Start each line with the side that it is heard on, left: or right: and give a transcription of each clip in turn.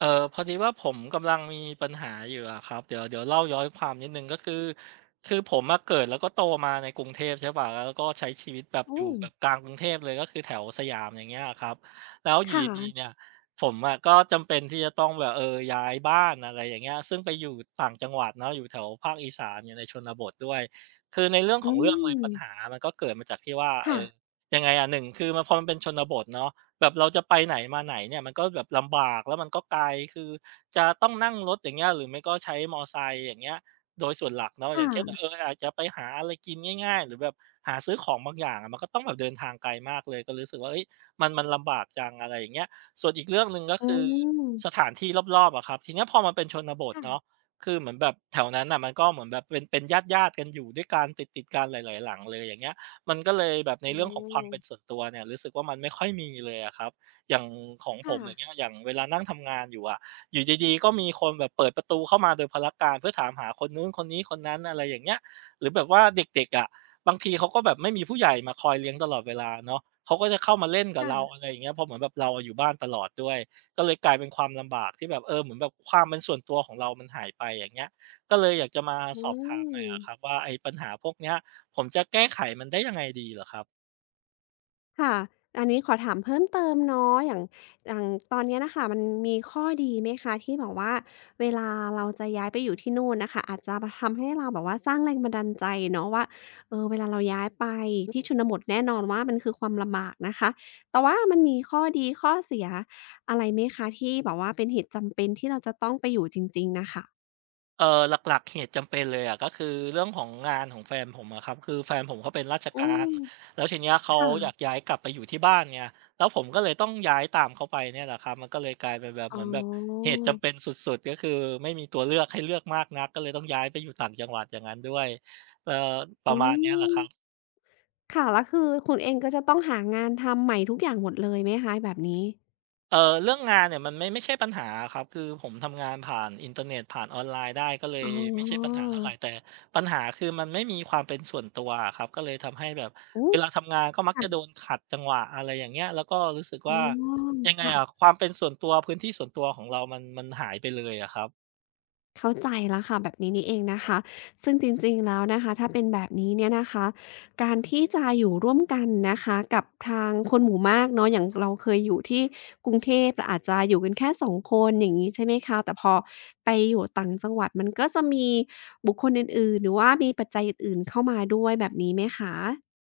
right: เออพอดีว่าผมกำลังมีปัญหาอยู่อะครับเดี๋ยวเล่าย้อนความนิดนึงก็คือผมมาเกิดแล้วก็โตมาในกรุงเทพใช่ป่ะแล้วก็ใช้ชีวิตแบบอยู่
left: อืม
right: แบบกลางกรุงเทพเลยก็คือแถวสยามอย่างเงี้ยอะครับแล้วอ
left: ค
right: ยู่ดีๆ
left: ่ะ
right: เนี่ยผมอะก็จำเป็นที่จะต้องแบบย้ายบ้านอะไรอย่างเงี้ยซึ่งไปอยู่ต่างจังหวัดเนาะอยู่แถวภาคอีสานอยู่ในชนบทด้วยคือในเรื่อง
left: อื
right: ของ
left: ม
right: เลยปัญหามันก็เกิดมาจากที่ว่า
left: ค่ะ
right: ยังไงอะหนึ่งคือมันพอมันเป็นชนบทเนาะ แบบเราจะไปไหนมาไหนเนี่ยมันก็แบบลำบากแล้วมันก็ไกลคือจะต้องนั่งรถอย่างเงี้ยหรือไม่ก็ใช้มอไซค์อย่างเงี้ยโดยส่วนหลักเนาะอย่างเช่น
left: ค่ะ
right: อาจจะไปหาอะไรกินง่ายๆหรือแบบหาซื้อของบางอย่างอะมันก็ต้องแบบเดินทางไกลมากเลยก็รู้สึกว่าเฮ้ยมันลำบากจังอะไรอย่างเงี้ยส่วนอีกเรื่องหนึ่งก็
left: อื
right: คือส
left: ม
right: ถานที่รอบๆอะครับทีเนี้ยพอมันเป็นชนบท
left: ค่ะ
right: เนาะคือเหมือนแบบแถวนั้นน่ะมันก็เหมือนแบบเป็นญาติๆกันอยู่ด้วยกันติดๆกันหลายๆหลังเลยอย่างเงี้ย มันก็เลยแบบใน
left: โอ้
right: เรื่องของความเป็นส่วนตัวเนี่ยรู้สึกว่ามันไม่ค่อยมีเลยอะครับอย่างของผมอย่างเงี้
left: ค่ะ
right: ยอย่างเวลานั่งทำงานอยู่อะอยู่ดีๆก็มีคนแบบเปิดประตูเข้ามาโดยพลการเพื่อถามหาคนนู้นคนนี้คนนั้นอะไรอย่างเงี้ยหรือแบบว่าเด็กๆอะบางทีเขาก็แบบไม่มีผู้ใหญ่มาคอยเลี้ยงตลอดเวลาเนาะเขาก็จะเข้ามาเล่นกับเรา
left: ค่ะ
right: อะไรอย่างเงี้ยเพราะเหมือนแบบเราอะอยู่บ้านตลอดด้วยก็เลยกลายเป็นความลำบากที่แบบเหมือนแบบความเป็นส่วนตัวของเรามันหายไปอย่างเงี้ยก็เลยอยากจะมา
left: อื
right: สอบถามหน่อยอะครับ
left: ม
right: ว่าไอ้ปัญหาพวกเนี้ย ผมจะแก้ไขมันได้ยังไงดีเหรอครับ
left: ค่ะอันนี้ขอถามเพิ่มเติมเนาะอย่างอย่างตอนเนี้ยน่ะค่ะมันมีข้อดีไหมคะที่แบบว่าเวลาเราจะย้ายไปอยู่ที่นู่นน่ะค่ะอาจจะมาทำให้เราแบบว่าสร้างแรงบันดาลใจเนาะว่าเวลาเราย้ายไปที่ชนบทแน่นอนว่ามันคือความลำบากนะคะแต่ว่ามันมีข้อดีข้อเสียอะไรไหมคะที่แบบว่าเป็นเหตุจำเป็นที่เราจะต้องไปอยู่จริงๆน่ะค่ะ
right: หลักๆเหตุจำเป็นเลยอะก็คือเรื่องของงานของแฟนผมอะครับคือแฟนผมเขาเป็นราช
left: อื
right: กา
left: ม
right: รแล้วทีเนี้ยเขา
left: ค่ะ
right: อยากย้ายกลับไปอยู่ที่บ้านไงแล้วผมก็เลยต้องย้ายตามเขาไปเนี่ยแหละครับมันก็เลยกลายเป็นแบบ
left: อ๋
right: เหมือนแบบเห
left: อ
right: ตุจำเป็นสุดๆก็คือไม่มีตัวเลือกให้เลือกมากนักก็เลยต้องย้ายไปอยู่ต่างจังหวัดอย่างงั้นด้วยเอ่อป
left: อื
right: ระมาณเนี้ยแหละ
left: ม
right: ครับ
left: ค่ะแล้วคือคุณเองก็จะต้องหางานทำใหม่ทุกอย่างหมดเลยไหมคะแบบนี้
right: เออเรื่องงานเนี่ยมันไม่ใช่ปัญหาครับคือผมทำงานผ่านอินเทอร์เน็ตผ่านออนไลน์ได้ก็เลย
left: อ๋
right: ไม่ใช่ปัญ
left: อ
right: หาเท่าไหรแต่ปัญหาคือมันไม่มีความเป็นส่วนตัวอะครับก็เลยทำให้แบบ
left: อู้
right: เวลาทำงานก็มัก
left: ค่ะ
right: จะโดนขัดจังหวะอะไรอย่างเงี้ยแล้วก็รู้สึก
left: อ๋อ
right: ว่ายังไง
left: ค่ะ
right: อะความเป็นส่วนตัวพื้นที่ส่วนตัวของเรามันหายไปเลยอะครับ
left: เข้าใจแล้วค่ะแบบนี้นี่เองนะคะซึ่งจริงๆแล้วนะคะถ้าเป็นแบบนี้เนี่ยนะคะการที่จะอยู่ร่วมกันนะคะกับทางคนหมู่มากเนาะอย่างเราเคยอยู่ที่กรุงเทพเราอาจจะอยู่กันแค่สองคนอย่างงี้ใช่ไหมคะแต่พอไปอยู่ต่างจังหวัดมันก็จะมีบุคคลอื่นๆหรือว่ามีปัจจัยอื่นๆเข้ามาด้วยแบบนี้ไหมคะ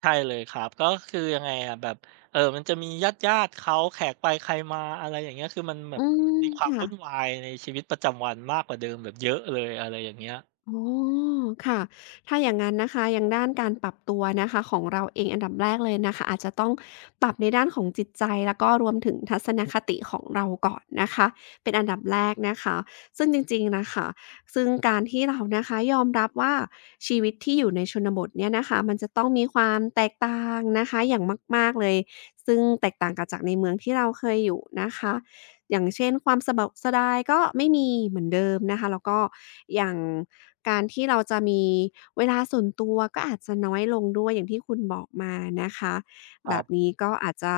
right: ใช่เลยครับก็คือยังไงอะแบบมันจะมีญาติๆเขาแขกไปใครมาอะไรอย่างเงี้ยคือมันแบ
left: อื
right: บ
left: ม
right: มีความ
left: ค่ะ
right: วุ่นวายในชีวิตประจำวันมากกว่าเดิมแบบเยอะเลยอะไรอย่างเงี้ย
left: อ๋อค่ะถ้าอย่างนั้นนะคะอย่างด้านการปรับตัวนะคะของเราเองอันดับแรกเลยนะคะอาจจะต้องปรับในด้านของจิตใจแล้วก็รวมถึงทัศนคติของเราก่อนนะคะ เป็นอันดับแรกนะคะ ซึ่งจริงๆน่ะค่ะซึ่งการที่เรานะคะยอมรับว่าชีวิตที่อยู่ในชนบทเนี่ยนะคะ มันจะต้องมีความแตกต่างนะคะ อย่างมากๆเลยซึ่งแตกต่างกับจากในเมืองที่เราเคยอยู่นะคะ อย่างเช่นความสะบาสะดายก็ไม่มีเหมือนเดิมนะคะแล้วก็อย่างการที่เราจะมีเวลาส่วนตัวก็อาจจะน้อยลงด้วยอย่างที่คุณบอกมานะคะ
right: ค
left: แบ
right: รั
left: บ
right: บ
left: นี้ก็อาจจะ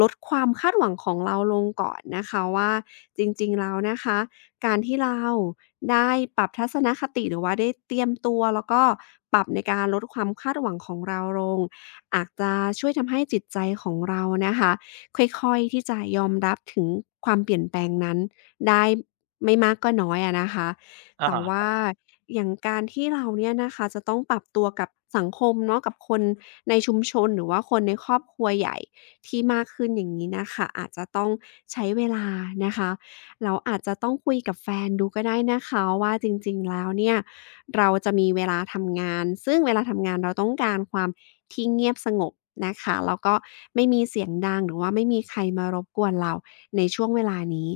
left: ลดความคาดหวังของเราลงก่อนนะคะว่าจริงๆแล้วนะคะการที่เราได้ปรับทัศนคติหรือว่าได้เตรียมตัวแล้วก็ปรับในการลดความคาดหวังของเราลงอาจจะช่วยทำให้จิตใจของเรานะคะ ค่อยๆที่จะยอมรับถึงความเปลี่ยนแปลงนั้นได้ไม่มากก็น้อยอะนะคะแต่
right: อา
left: ว่าอย่างการที่เราเนี่ยนะคะจะต้องปรับตัวกับสังคมเนาะกับคนในชุมชนหรือว่าคนในครอบครัวใหญ่ที่มากขึ้นอย่างงี้น่ะค่ะอาจจะต้องใช้เวลานะคะแล้วอาจจะต้องคุยกับแฟนดูก็ได้นะคะว่าจริงๆแล้วเนี่ย เราจะมีเวลาทำงานซึ่งเวลาทำงานเราต้องการความที่เงียบสงบนะคะแล้วก็ไม่มีเสียงดังหรือว่าไม่มีใครมารบกวนเราในช่วงเวลานี้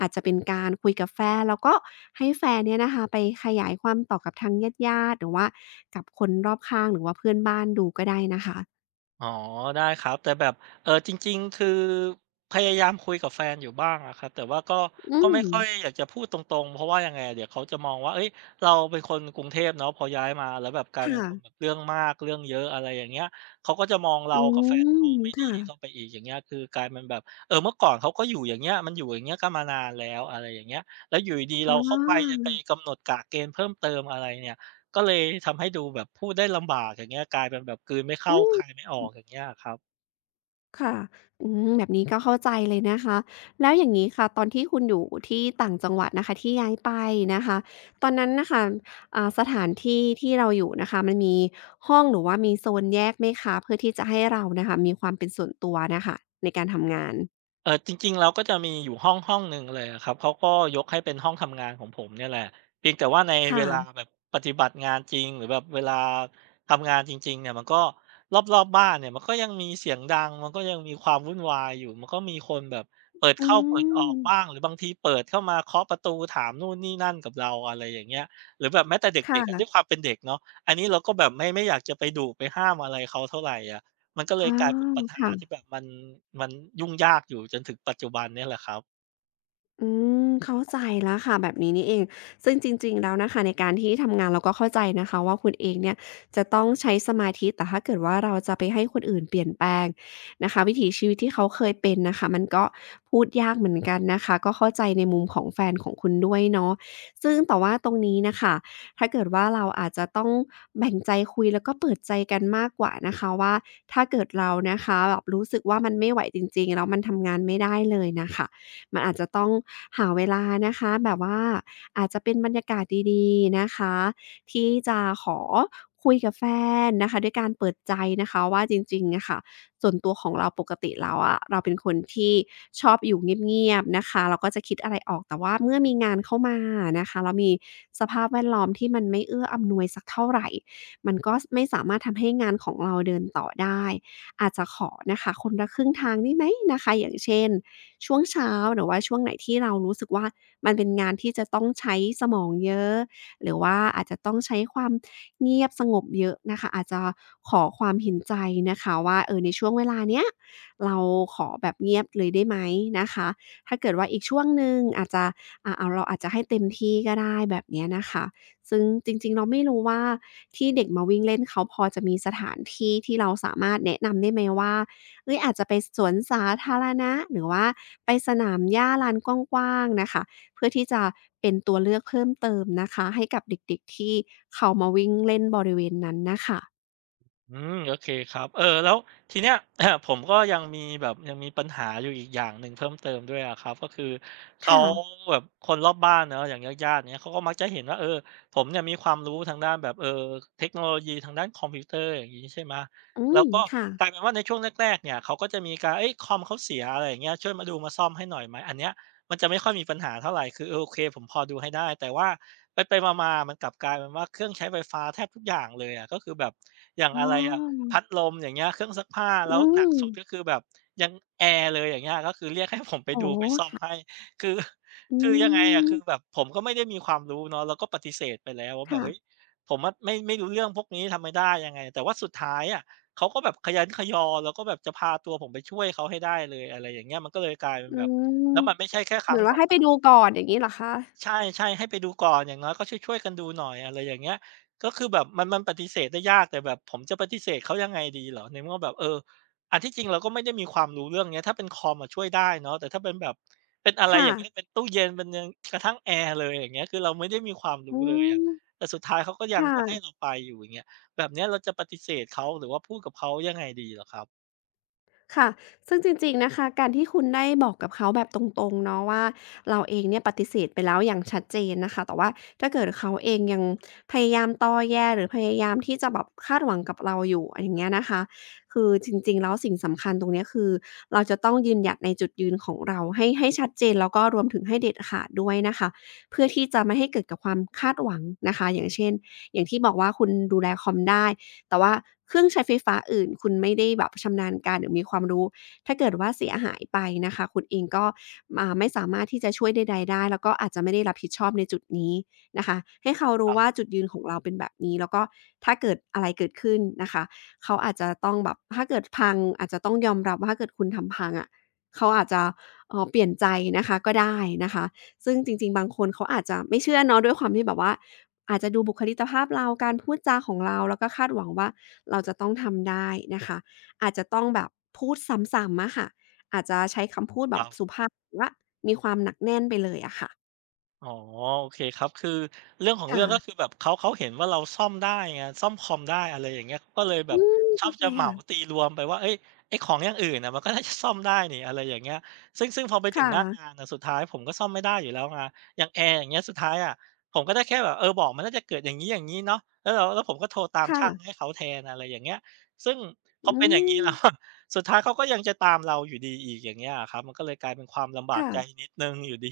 left: อาจจะเป็นการคุยกับแฟนแล้วก็ให้แฟนเนี่ยนะคะไปขยายความต่อกับทางญาติๆหรือว่ากับคนรอบข้างหรือว่าเพื่อนบ้านดูก็ได้นะคะ
right: อ๋อได้ครับแต่แบบจริงๆคือพยายามคุยกับแฟนอยู่บ้างอะครับแต่ว่าก็
left: อื
right: ก็ไม่
left: ม
right: ค่อยอยากจะพูดตรงๆเพราะว่ายังไงอะเดี๋ยวเขาจะมองว่าเฮ้ยเราเป็นคนกรุงเทพเนาะพอย้ายมาแล้วแบบกลายเป็น
left: ค่ะ
right: คนแบบเรื่องมากเรื่องเยอะอะไรอย่างเงี้ยเขาก็จะมองเรา
left: อื
right: กับแฟน
left: ม
right: เราไม่ดี
left: ค่ะ
right: เข้าไปอีกอย่างเงี้ยคือกลายเป็นแบบเมื่อก่อนเขาก็อยู่อย่างเงี้ยมันอยู่อย่างเงี้ยกันมานานแล้วอะไรอย่างเงี้ยแล้วอยู่ดีๆ
left: อ๋
right: เราเข้าไปจะ
left: อ
right: ไปกำหนดกะเกณฑ์เพิ่มเติมอะไรเนี่ย ก็เลยทำให้ดูแบบพูดได้ลำบากอย่างเงี้ยกลายเป็นแบบกลืนไม่
left: อื
right: เข้าคายไม่ออก
left: ม
right: อย่างเงี้ยอะครับ
left: ค่ะอืมแบบนี้ก็เข้าใจเลยนะคะแล้วอย่างงี้ค่ะตอนที่คุณอยู่ที่ต่างจังหวัดนะคะที่ย้ายไปนะคะตอนนั้นน่ะค่ะสถานที่ที่เราอยู่นะคะมันมีห้องหรือว่ามีโซนแยกไหมคะเพื่อที่จะให้เราน่ะค่ะมีความเป็นส่วนตัวน่ะค่ะในการทำงาน
right: จริงๆเราก็จะมีอยู่ห้องหนึ่งเลยครับเขาก็ยกให้เป็นห้องทำงานของผมเนี่ยแหละเพียงแต่ว่าในเว
left: ค่ะ
right: ลาแบบปฏิบัติงานจริงหรือแบบเวลาทำงานจริงๆเนี่ยมันก็รอบๆบ้านเนี่ยมันก็ยังมีเสียงดังมันก็ยังมีความวุ่นวายอยู่มันก็มีคนแบบเปิด
left: อื
right: เข้าเปิดออกบ้าง
left: ม
right: หรือบางทีเปิดเข้ามาเคาะประตูถามนู่นนี่นั่นกับเราอะไรอย่างเงี้ยหรือแบบแม้แต่
left: ค่
right: เด็กๆอะ
left: ะ
right: ด้วยความเป็นเด็กเนาะอันนี้เราก็แบบไม่อยากจะไปดุไปห้ามอะไรเขาเท่าไหรอะ มันก็เล
left: อ๋
right: ย
left: อ
right: กลายเป็นปัญหาที่
left: ค่ะ
right: แบบมันยุ่งยากอยู่จนถึงปัจจุบันเนี่ยแหละครับ
left: อืมเข้าใจแล้วค่ะแบบนี้นี่เองซึ่งจริงๆแล้วนะคะในการที่ทำงานเราก็เข้าใจนะคะว่าคุณเองเนี่ยจะต้องใช้สมาธิแต่ถ้าเกิดว่าเราจะไปให้คนอื่นเปลี่ยนแปลงนะคะวิถีชีวิตที่เขาเคยเป็นน่ะค่ะมันก็พูดยากเหมือนกันนะคะก็เข้าใจในมุมของแฟนของคุณด้วยเนาะซึ่งแต่ว่าตรงนี้น่ะค่ะถ้าเกิดว่าเราอาจจะต้องแบ่งใจคุยแล้วก็เปิดใจกันมากกว่านะคะว่าถ้าเกิดเรานะคะแบบรู้สึกว่ามันไม่ไหวจริงๆแล้วมันทำงานไม่ได้เลยน่ะค่ะ มันอาจจะต้องหาเวลานะคะแบบว่าอาจจะเป็นบรรยากาศดีๆนะคะที่จะขอคุยกับแฟนนะคะด้วยการเปิดใจนะคะว่าจริงๆอะค่ะส่วนตัวของเราปกติแล้วอะเราเป็นคนที่ชอบอยู่เงียบๆนะคะเราก็จะคิดอะไรออกแต่ว่าเมื่อมีงานเข้ามานะคะแล้วมีสภาพแวดล้อมที่มันไม่เอื้ออำนวยสักเท่าไรมันก็สไม่สามารถทำให้งานของเราเดินต่อได้อาจจะขอนะคะคนละครึ่งทางได้ไหมนะคะอย่างเช่น ช่วงเช้าหรือว่าช่วงไหนที่เรารู้สึกว่ามันเป็นงานที่จะต้องใช้สมองเยอะหรือว่าอาจจะต้องใช้ความเงียบสงบเยอะนะคะอาจจะขอความเห็นใจนะคะว่าในช่วงเวลาเนี้ยเราขอแบบเงียบเลยได้ไหมนะคะถ้าเกิดว่าอีกช่วงหนึ่งอาจจะเราอาจจะให้เต็มที่ก็ได้แบบเนี้ยนะคะซึ่งจริงๆเราไม่รู้ว่าที่เด็กมาวิ่งเล่นเขาพอจะมีสถานที่ที่เราสามารถแนะนำได้ไหมว่า เฮ้ยอาจจะไปสวนสาธารณะหรือว่าไปสนามหญ้าลานกว้างๆน่ะค่ะเพื่อที่จะเป็นตัวเลือกเพิ่มเติมนะคะให้กับเด็กๆที่เขามาวิ่งเล่นบริเวณนั้นน่ะค่ะ
right: อืมโอเคครับเออแล้วทีเนี้ย ผมก็ยังมีแบบยังมีปัญหาอยู่อีกอย่างหนึ่งเพิ่มเติมด้วยอะครับก็คือเขา
left: ค่ะ
right: แบบคนรอบบ้านเนาะอย่างญาติๆเงี้ยเขาก็มักจะเห็นว่าเออผมเนี่ยมีความรู้ทางด้านแบบเทคโนโลยีทางด้านคอมพิวเตอร์อย่างงี้ใช่ไหม
left: อื
right: แล้ว
left: ม
right: ก็
left: ค่ะ
right: กลายเป็นว่าในช่วงแรกๆเนี่ยเขาก็จะมีการเฮ้ยคอมเขาเสียอะไรอย่างเงี้ยช่วยมาดูมาซ่อมให้หน่อยไหมอันเนี้ยมันจะไม่ค่อยมีปัญหาเท่าไรคือเออโอเคผมพอดูให้ได้แต่ว่า ไปมาๆมันกลับกลายเป็นว่าเครื่องใช้ไฟฟ้าแทบทุกอย่างเลยอะก็คือแบบอย่าง
left: อ๋
right: อะไรอะ
left: อ
right: พัดลมอย่างเงี้ยเครื่องซักผ้า
left: อื
right: แล้วหนัก
left: ม
right: สุดก็คือแบบยังแอร์เลยอย่างเงี้ยก็คือเรียกให้ผมไป
left: โอ้
right: ดู
left: โฮ
right: ไปซ่อมให้
left: ค่ะ
right: คือ
left: อื
right: คือยังไงอะ
left: ม
right: คือแบบผมก็ไม่ได้มีความรู้เนาะแล้วก็ปฏิเสธไปแล้วว่าแบบ
left: ค่ะ
right: เฮ้ยผมอะไม่รู้เรื่องพวกนี้ทำไม่ได้ยังไงแต่ว่าสุดท้ายอะเขาก็แบบขยันขยอแล้วก็แบบจะพาตัวผมไปช่วยเขาให้ได้เลยอะไรอย่างเงี้ยมันก็เลยกลายเป็น
left: อื
right: แบบ
left: ม
right: แล้วมันไม่ใช่แค่ค
left: เห
right: รั้
left: มื
right: ง
left: อนว่า
right: 2
left: ให้
right: ค
left: ไป
right: รัง
left: ดูก่อนอย่างงี้เหรอคะ
right: ใช่ๆให้ไปดูก่อนอย่างน้อยก็ช่วยๆกันดูหน่อยอะไรอย่างเงี้ยก็คือแบบมันปฏิเสธได้ยากแต่แบบผมจะปฏิเสธเขายังไงดีเหรอในเมื่อแบบเอออันที่จริงเราก็ไม่ได้มีความรู้เรื่องเนี้ยถ้าเป็นคอมอะช่วยได้เนาะแต่ถ้าเป็นแบบเป็นอะไรอ
left: ค่ะ
right: ย่างเงี้ยเป็นตู้เย็นเป็นยังกระทั่งแอร์เลยอย่างเงี้ยคือเราไม่ได้มีความ
left: อื
right: รู้เลยอะ
left: ม
right: แต่สุดท้ายเขาก็ยัง
left: ค่ะ
right: จะให้เราไปอยู่อย่างเงี้ยแบบเนี้ยเราจะปฏิเสธเขาหรือว่าพูดกับเขายังไงดีเหรอครับ
left: ค่ะซึ่งจริงๆนะคะการที่คุณได้บอกกับเขาแบบตรงๆเนาะว่าเราเองเนี่ยปฏิเสธไปแล้วอย่างชัดเจนนะคะแต่ว่าถ้าเกิดเขาเองยังพยายามตอแยหรือพยายามที่จะแบบคาดหวังกับเราอยู่อย่างเงี้ยนะคะคือจริงๆแล้วสิ่งสำคัญตรงเนี้ยคือเราจะต้องยืนหยัดในจุดยืนของเราให้ชัดเจนแล้วก็รวมถึงให้เด็ดขาดด้วยนะคะเพื่อที่จะไม่ให้เกิดกับความคาดหวังนะคะอย่างเช่นอย่างที่บอกว่าคุณดูแลคอมได้ แต่ว่าเครื่องใช้ไฟฟ้าอื่นคุณไม่ได้แบบชำนาญการหรือมีความรู้ถ้าเกิดว่าเสียหายไปนะคะคุณเองก็ไม่สามารถที่จะช่วยใดๆได้แล้วก็อาจจะไม่ได้รับผิดชอบในจุดนี้นะคะให้เขา
right: ค
left: รู้
right: รับ
left: ว่าจุดยืนของเราเป็นแบบนี้แล้วก็ถ้าเกิดอะไรเกิดขึ้นนะคะเขาอาจจะต้องแบบถ้าเกิดพังอาจจะต้องยอมรับว่าถ้าเกิดคุณทำพังอะเขาอาจจะเปลี่ยนใจนะคะก็ได้นะคะ ซึ่งจริงๆบางคนเขาอาจจะไม่เชื่อเนาะด้วยความที่แบบว่าอาจจะดูบุคลิกภาพเราการพูดจาของเราแล้วก็คาดหวังว่าเราจะต้องทำได้นะคะอาจจะต้องแบบพูดซ้ำๆอะค่ะอาจจะใช้คำพูดแบ
right: ค
left: บ
right: รับ
left: สุภาพหรือว่ามีความหนักแน่นไปเลยอะค่ะ
right: อ๋อโอเคครับคือเรื่องของเรื่องก็คือ
left: ค่ะ
right: แบบเขาเห็นว่าเราซ่อมได้ไงซ่อมคอมได้อะไรอย่างเงี้ยก็เลยแบ
left: อื
right: บ
left: ม
right: ชอบ
left: เข้าใจ
right: จะเหมา
left: ค่ะ
right: ตีรวมไปว่าเฮ้ยไอ้ของอย่างอื่นน่ะมันก็น่าจะซ่อมได้นี่อะไรอย่างเงี้ยซึ่งพอไปถึง
left: ค่ะ
right: หน้างานน่ะสุดท้ายผมก็ซ่อมไม่ได้อยู่แล้วไงอย่างแอร์อย่างเงี้ยสุดท้ายอะผมก็ได้แค่แบบเออบอกมันน่าจะเกิดอย่างงี้อย่างงี้เนาะแล้วผมก็โทรตาม
left: ค่ะ
right: ช่างให้เขาแทนอะไรอย่างเงี้ยซึ่งพอ
left: อื
right: เป็นอย่างงี้
left: ม
right: แล้ว สุดท้ายเขาก็ยังจะตามเราอยู่ดีอีกอย่างเงี้ยอะครับมันก็เลยกลายเป็นความลำบากใจ
left: ค่ะ
right: นิดหนึ่งอยู่ดี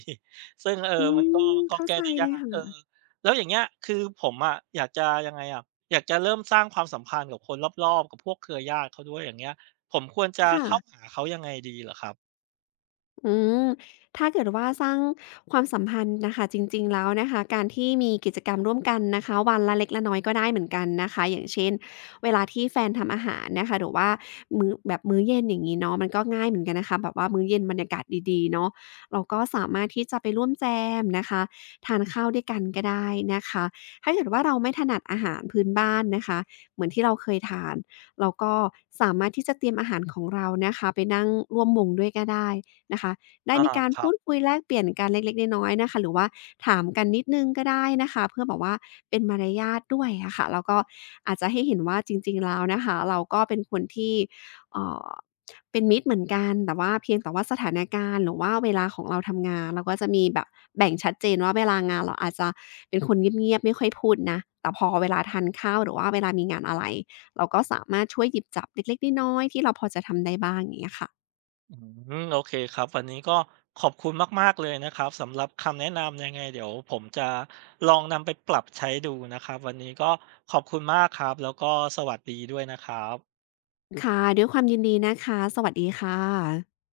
right: ซึ่งเอ
left: อื
right: อมันก็
left: ม
right: ก็
left: เข้า
right: แก้
left: ใจ
right: ได้
left: เล
right: ยา
left: ย
right: กเออ
left: ค่ะ
right: แล้วอย่างเงี้ยคือผมอะอยากจะยังไงอะอยากจะเริ่มสร้างความสัมพันธ์กับคนรอบๆกับพวกเครือญาติเขาด้วยอย่างเงี้ยผมควรจะ
left: ค่ะ
right: เข้าหาเขายังไงดีเหรอครับ
left: อืมถ้าเกิดว่าสร้างความสัมพันธ์นะคะจริงๆแล้วนะคะการที่มีกิจกรรมร่วมกันนะคะวันละเล็กละน้อยก็ได้เหมือนกันนะคะอย่างเช่นเวลาที่แฟนทำอาหารนะคะหรือว่ามื้อแบบมื้อเย็นอย่างนี้เนาะมันก็ง่ายเหมือนกันนะคะแบบว่ามื้อเย็นบรรยากาศดีๆเนาะเราก็สามารถที่จะไปร่วมแจมนะคะทานข้าวด้วยกันก็ได้นะคะถ้าเกิดว่าเราไม่ถนัดอาหารพื้นบ้านนะคะเหมือนที่เราเคยทานเราก็สามารถที่จะเตรียมอาหารของเรานะคะไปนั่งร่วมวงด้วยก็ได้ นะคะได้
right: อา
left: มีการ
right: ครั
left: พู
right: บ
left: ดคุยแลกเปลี่ยนกันเล็กๆน้อยๆนะคะหรือว่าถามกันนิดหนึ่งก็ได้นะคะเพื่อแบบว่าเป็นมารยาทด้วยอะค่ะแล้วก็อาจจะให้เห็นว่าจริงๆแล้วนะคะเราก็เป็นคนที่เอ่อเป็นมิตรเหมือนกันแต่ว่าเพียงแต่ว่าสถานการณ์หรือว่าเวลาของเราทำงานเราก็จะมีแบบแบ่งชัดเจนว่าเวลางานเราอาจจะเป็นคนเงียบๆไม่ค่อยพูดนะแต่พอเวลาทานข้าวหรือว่าเวลามีงานอะไรเราก็สามารถช่วยหยิบจับเล็กๆน้อยๆที่เราพอจะทำได้บ้างอย่างเงี้ยค่ะ
right: อืมโอเคครับวันนี้ก็ขอบคุณมากๆเลยนะครับสำหรับคำแนะนำยังไงเดี๋ยวผมจะลองนำไปปรับใช้ดูนะครับวันนี้ก็ขอบคุณมากครับแล้วก็สวัสดีด้วยนะครับ
left: ค่ะด้วยความยินดีนะคะสวัสดีค่ะ